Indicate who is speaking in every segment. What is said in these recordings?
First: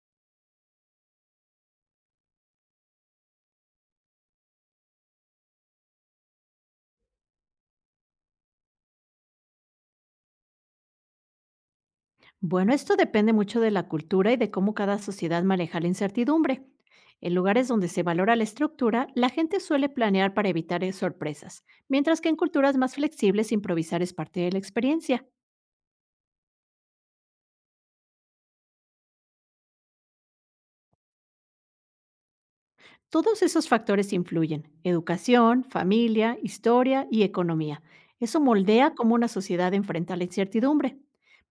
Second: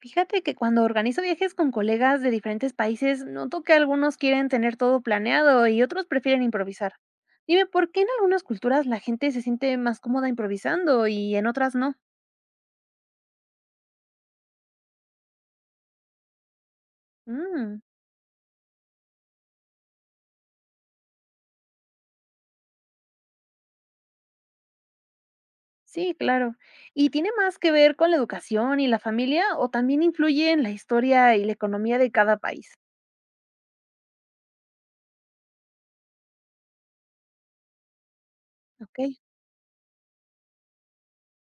Speaker 1: Fíjate que cuando organizo viajes con colegas de diferentes países, noto que algunos quieren tener todo planeado y otros prefieren improvisar. Dime, ¿por qué en algunas culturas la gente se siente más cómoda improvisando y en otras no?
Speaker 2: Bueno, esto depende mucho de la cultura y de cómo cada sociedad maneja la incertidumbre. En lugares
Speaker 1: Mm,
Speaker 2: donde se valora la estructura, la gente suele planear para evitar sorpresas, mientras que en culturas más flexibles improvisar es parte de la experiencia.
Speaker 1: sí, claro. ¿Y tiene más que ver con la educación y la familia o también influye en la historia y la economía de cada país?
Speaker 2: Todos esos factores influyen, educación, familia, historia y economía. Eso moldea cómo
Speaker 1: Ok.
Speaker 2: una sociedad enfrenta la incertidumbre.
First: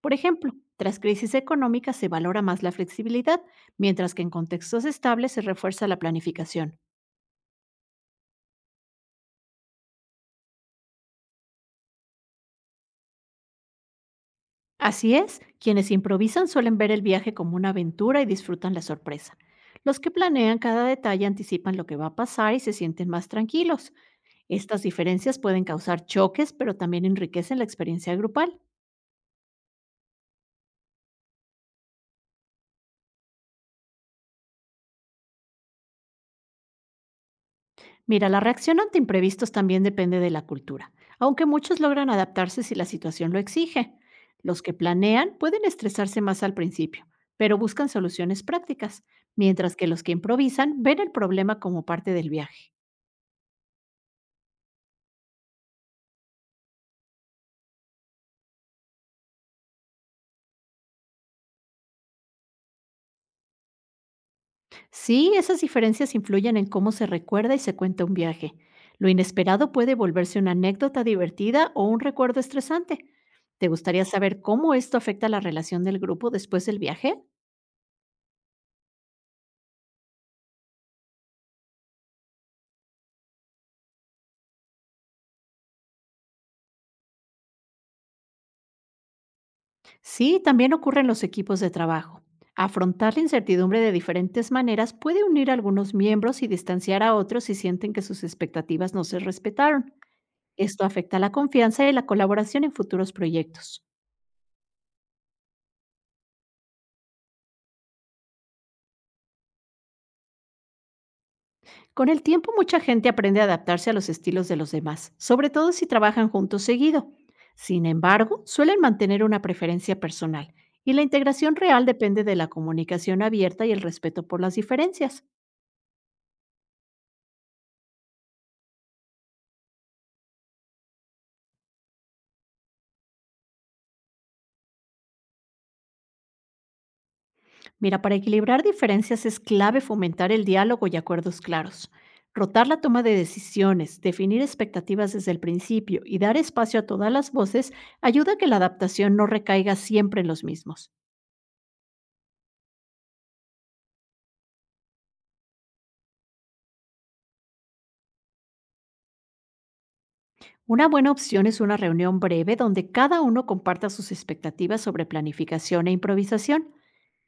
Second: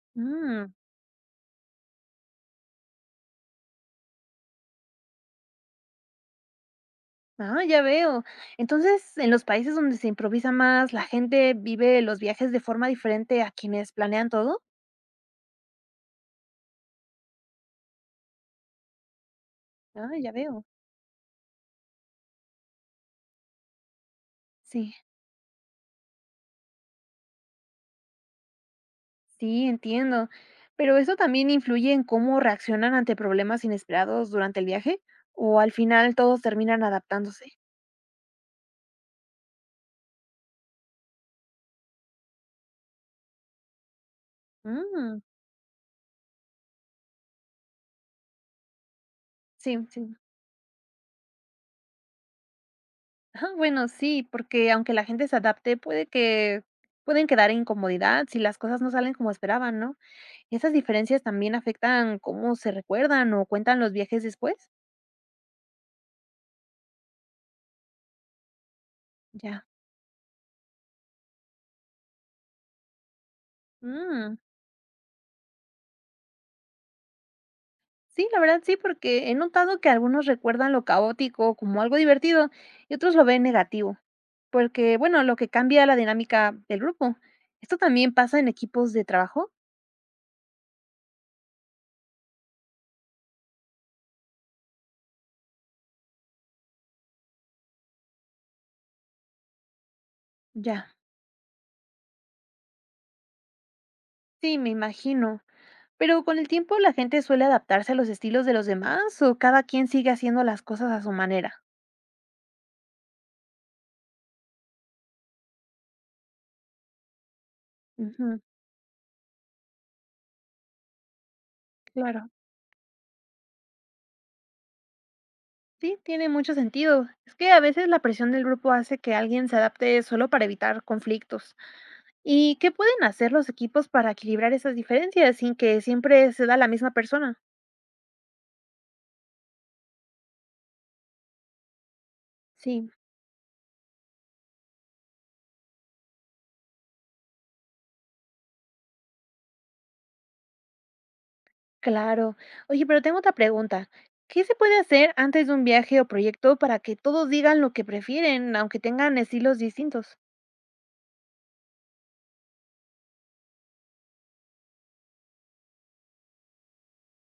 Speaker 2: Por ejemplo,
Speaker 1: Mm,
Speaker 2: tras crisis económicas se valora más la flexibilidad, mientras que en contextos estables se refuerza la planificación.
Speaker 1: ah, ya veo. Entonces, en los países donde se improvisa más, la gente vive los viajes de forma diferente a quienes planean todo.
Speaker 2: Así es, quienes improvisan suelen ver el viaje como una aventura y disfrutan la sorpresa. Los que
Speaker 1: Ah, ya
Speaker 2: planean
Speaker 1: veo.
Speaker 2: cada detalle anticipan lo que va a pasar y se sienten más tranquilos. Estas
Speaker 1: Sí,
Speaker 2: diferencias pueden causar choques, pero también enriquecen la experiencia grupal.
Speaker 1: sí, entiendo. Pero ¿eso también influye en cómo reaccionan ante problemas inesperados durante el viaje? ¿O al final todos terminan adaptándose?
Speaker 2: Mira, la reacción ante imprevistos también depende de la cultura, aunque muchos logran adaptarse si la situación lo exige. Los que
Speaker 1: Mm,
Speaker 2: planean pueden estresarse más al principio, pero buscan soluciones prácticas, mientras
Speaker 1: sí,
Speaker 2: que los que
Speaker 1: sí.
Speaker 2: improvisan ven el problema como parte del viaje.
Speaker 1: Ah, bueno, sí, porque aunque la gente se adapte, pueden quedar en incomodidad si las cosas no salen como esperaban, ¿no? ¿Esas diferencias también afectan cómo se recuerdan o cuentan los viajes después?
Speaker 2: Sí, esas diferencias influyen en cómo se recuerda y se cuenta un viaje. Lo
Speaker 1: Ya.
Speaker 2: inesperado puede volverse una anécdota divertida o un recuerdo estresante. ¿Te gustaría
Speaker 1: Mm,
Speaker 2: saber cómo esto afecta la relación del grupo después del viaje?
Speaker 1: sí, la verdad sí, porque he notado que algunos recuerdan lo caótico como algo divertido y otros lo ven negativo. Porque, bueno, lo que cambia la dinámica del grupo. ¿Esto también pasa en equipos de trabajo?
Speaker 2: Sí, también ocurre en los equipos de trabajo. Afrontar la incertidumbre de diferentes maneras puede unir a algunos miembros y distanciar a otros si sienten que sus expectativas no se respetaron. Esto
Speaker 1: Ya,
Speaker 2: afecta la confianza y la colaboración en futuros proyectos.
Speaker 1: sí, me imagino. Pero con el tiempo la gente suele adaptarse a los estilos de los demás o cada quien sigue haciendo las cosas a su manera.
Speaker 2: Con el tiempo, mucha gente aprende a adaptarse a los estilos de los demás, sobre todo si trabajan juntos seguido. Sin
Speaker 1: Ujú,
Speaker 2: embargo, suelen mantener una preferencia personal y la integración real depende
Speaker 1: claro.
Speaker 2: de la comunicación abierta y el respeto por las diferencias.
Speaker 1: Sí, tiene mucho sentido. Es que a veces la presión del grupo hace que alguien se adapte solo para evitar conflictos. ¿Y qué pueden hacer los equipos para equilibrar esas diferencias sin que siempre se da la misma persona?
Speaker 2: Mira, para equilibrar diferencias es clave fomentar el diálogo y acuerdos claros. Rotar la
Speaker 1: Sí.
Speaker 2: toma de decisiones, definir expectativas desde el principio y dar espacio a todas las voces ayuda a que la adaptación no recaiga siempre en los mismos.
Speaker 1: Claro. Oye, pero tengo otra pregunta. ¿Qué se puede hacer antes de un viaje o proyecto para que todos digan lo que prefieren, aunque tengan estilos distintos?
Speaker 2: Una buena opción es una reunión breve donde cada uno comparta sus expectativas sobre planificación e improvisación.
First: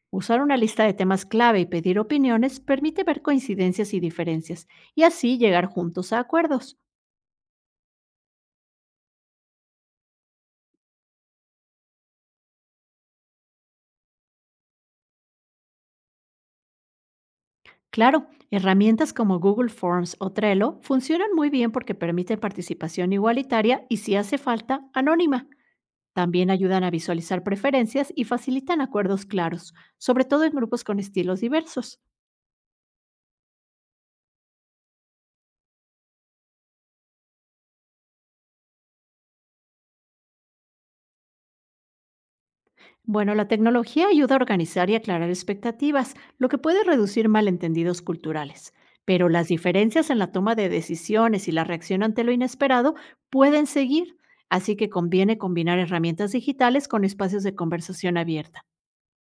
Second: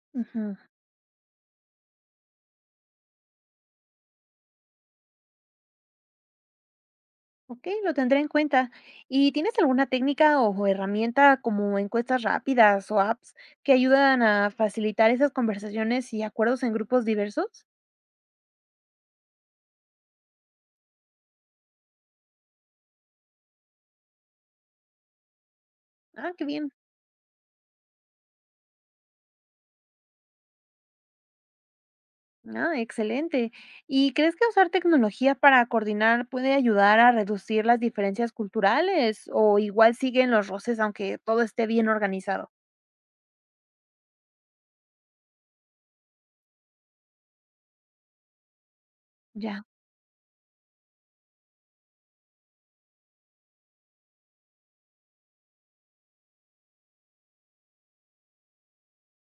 Speaker 2: Usar
Speaker 1: Ujú.
Speaker 2: una lista de temas clave y pedir opiniones permite ver coincidencias y diferencias y así llegar juntos a acuerdos.
Speaker 1: Ok, lo tendré en cuenta. ¿Y tienes alguna técnica o herramienta como encuestas rápidas o apps que ayudan a facilitar esas conversaciones y acuerdos en grupos diversos?
Speaker 2: Claro, herramientas como Google Forms o Trello funcionan muy bien porque permiten participación igualitaria y, si hace falta, anónima.
Speaker 1: Ah, qué
Speaker 2: También
Speaker 1: bien.
Speaker 2: ayudan a visualizar preferencias y facilitan acuerdos claros, sobre todo en grupos con estilos diversos.
Speaker 1: Ah, excelente. ¿Y crees que usar tecnología para coordinar puede ayudar a reducir las diferencias culturales o igual siguen los roces aunque todo esté bien organizado?
Speaker 2: Bueno, la tecnología ayuda a organizar y aclarar expectativas, lo que puede reducir malentendidos culturales, pero las
Speaker 1: Ya,
Speaker 2: diferencias en la toma de decisiones y la reacción ante lo inesperado pueden seguir, así que conviene combinar herramientas digitales con espacios de conversación abierta.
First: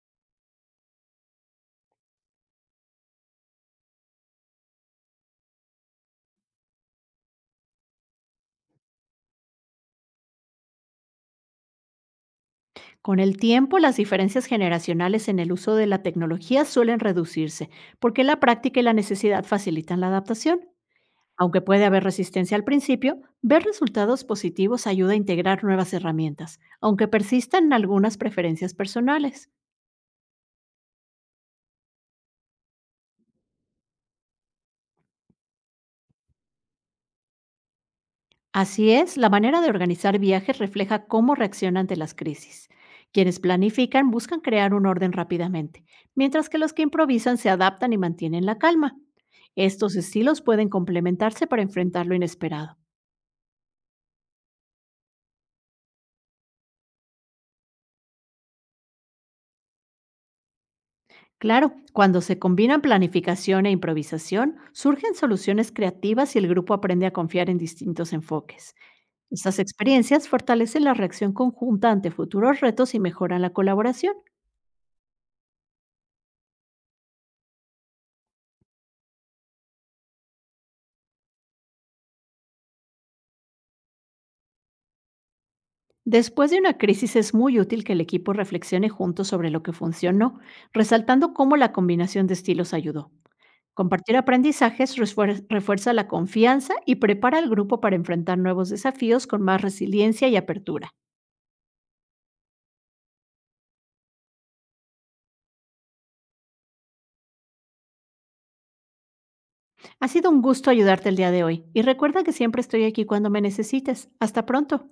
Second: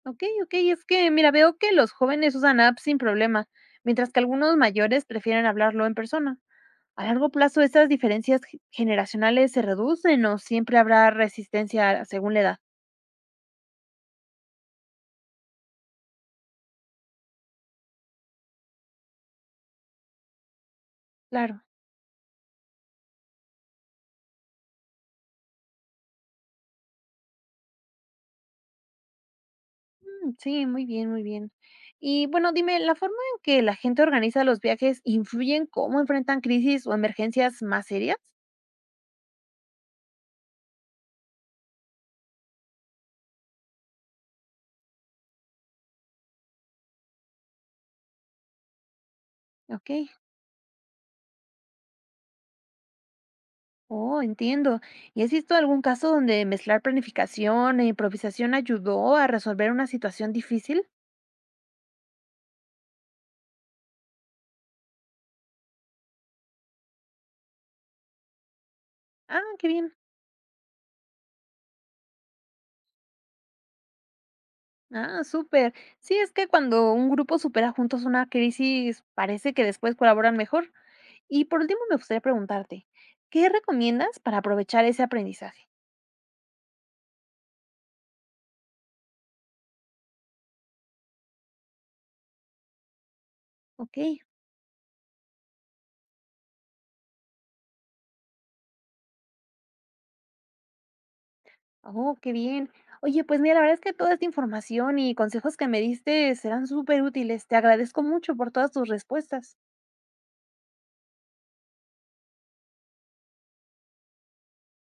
Speaker 1: ok, ok. Es que, mira, veo que los jóvenes usan apps sin problema, mientras que algunos mayores prefieren hablarlo en persona. A largo plazo, ¿estas diferencias generacionales se reducen o siempre habrá resistencia según la edad?
Speaker 2: Con el tiempo, las diferencias generacionales en el uso de la tecnología suelen reducirse, porque la práctica y la necesidad facilitan la adaptación.
Speaker 1: Claro.
Speaker 2: Aunque puede haber resistencia al principio, ver resultados positivos ayuda a integrar nuevas herramientas, aunque persistan algunas preferencias personales.
Speaker 1: Sí, muy bien, muy bien. Y bueno, dime, ¿la forma en que la gente organiza los viajes influye en cómo enfrentan crisis o emergencias más serias?
Speaker 2: Así es, la manera de organizar viajes refleja cómo reacciona ante las crisis. Quienes planifican buscan crear un orden rápidamente, mientras que los que improvisan se adaptan y mantienen la calma.
Speaker 1: Ok,
Speaker 2: Estos estilos pueden complementarse para enfrentar lo inesperado.
Speaker 1: oh, entiendo. ¿Y has visto algún caso donde mezclar planificación e improvisación ayudó a resolver una situación difícil?
Speaker 2: Claro, cuando se combinan planificación e improvisación, surgen soluciones creativas y el grupo aprende a confiar en distintos enfoques.
Speaker 1: Ah,
Speaker 2: Estas
Speaker 1: qué bien.
Speaker 2: experiencias fortalecen la reacción conjunta ante futuros retos y mejoran la colaboración.
Speaker 1: Ah, súper. Sí, es que cuando un grupo supera juntos una crisis, parece que después colaboran mejor. Y por último, me gustaría preguntarte, ¿qué recomiendas para aprovechar ese aprendizaje?
Speaker 2: Después de una crisis es muy útil que el equipo reflexione juntos sobre lo que funcionó, resaltando cómo la combinación de estilos ayudó.
Speaker 1: Ok.
Speaker 2: Compartir aprendizajes refuerza la confianza y prepara al grupo para enfrentar nuevos desafíos con más resiliencia y apertura.
Speaker 1: Oh, qué bien. Oye, pues mira, la verdad es que toda esta información y consejos que me diste serán súper útiles. Te agradezco mucho por todas tus respuestas.
Speaker 2: Ha sido un gusto ayudarte el día de hoy y recuerda que siempre estoy aquí cuando me necesites. Hasta pronto.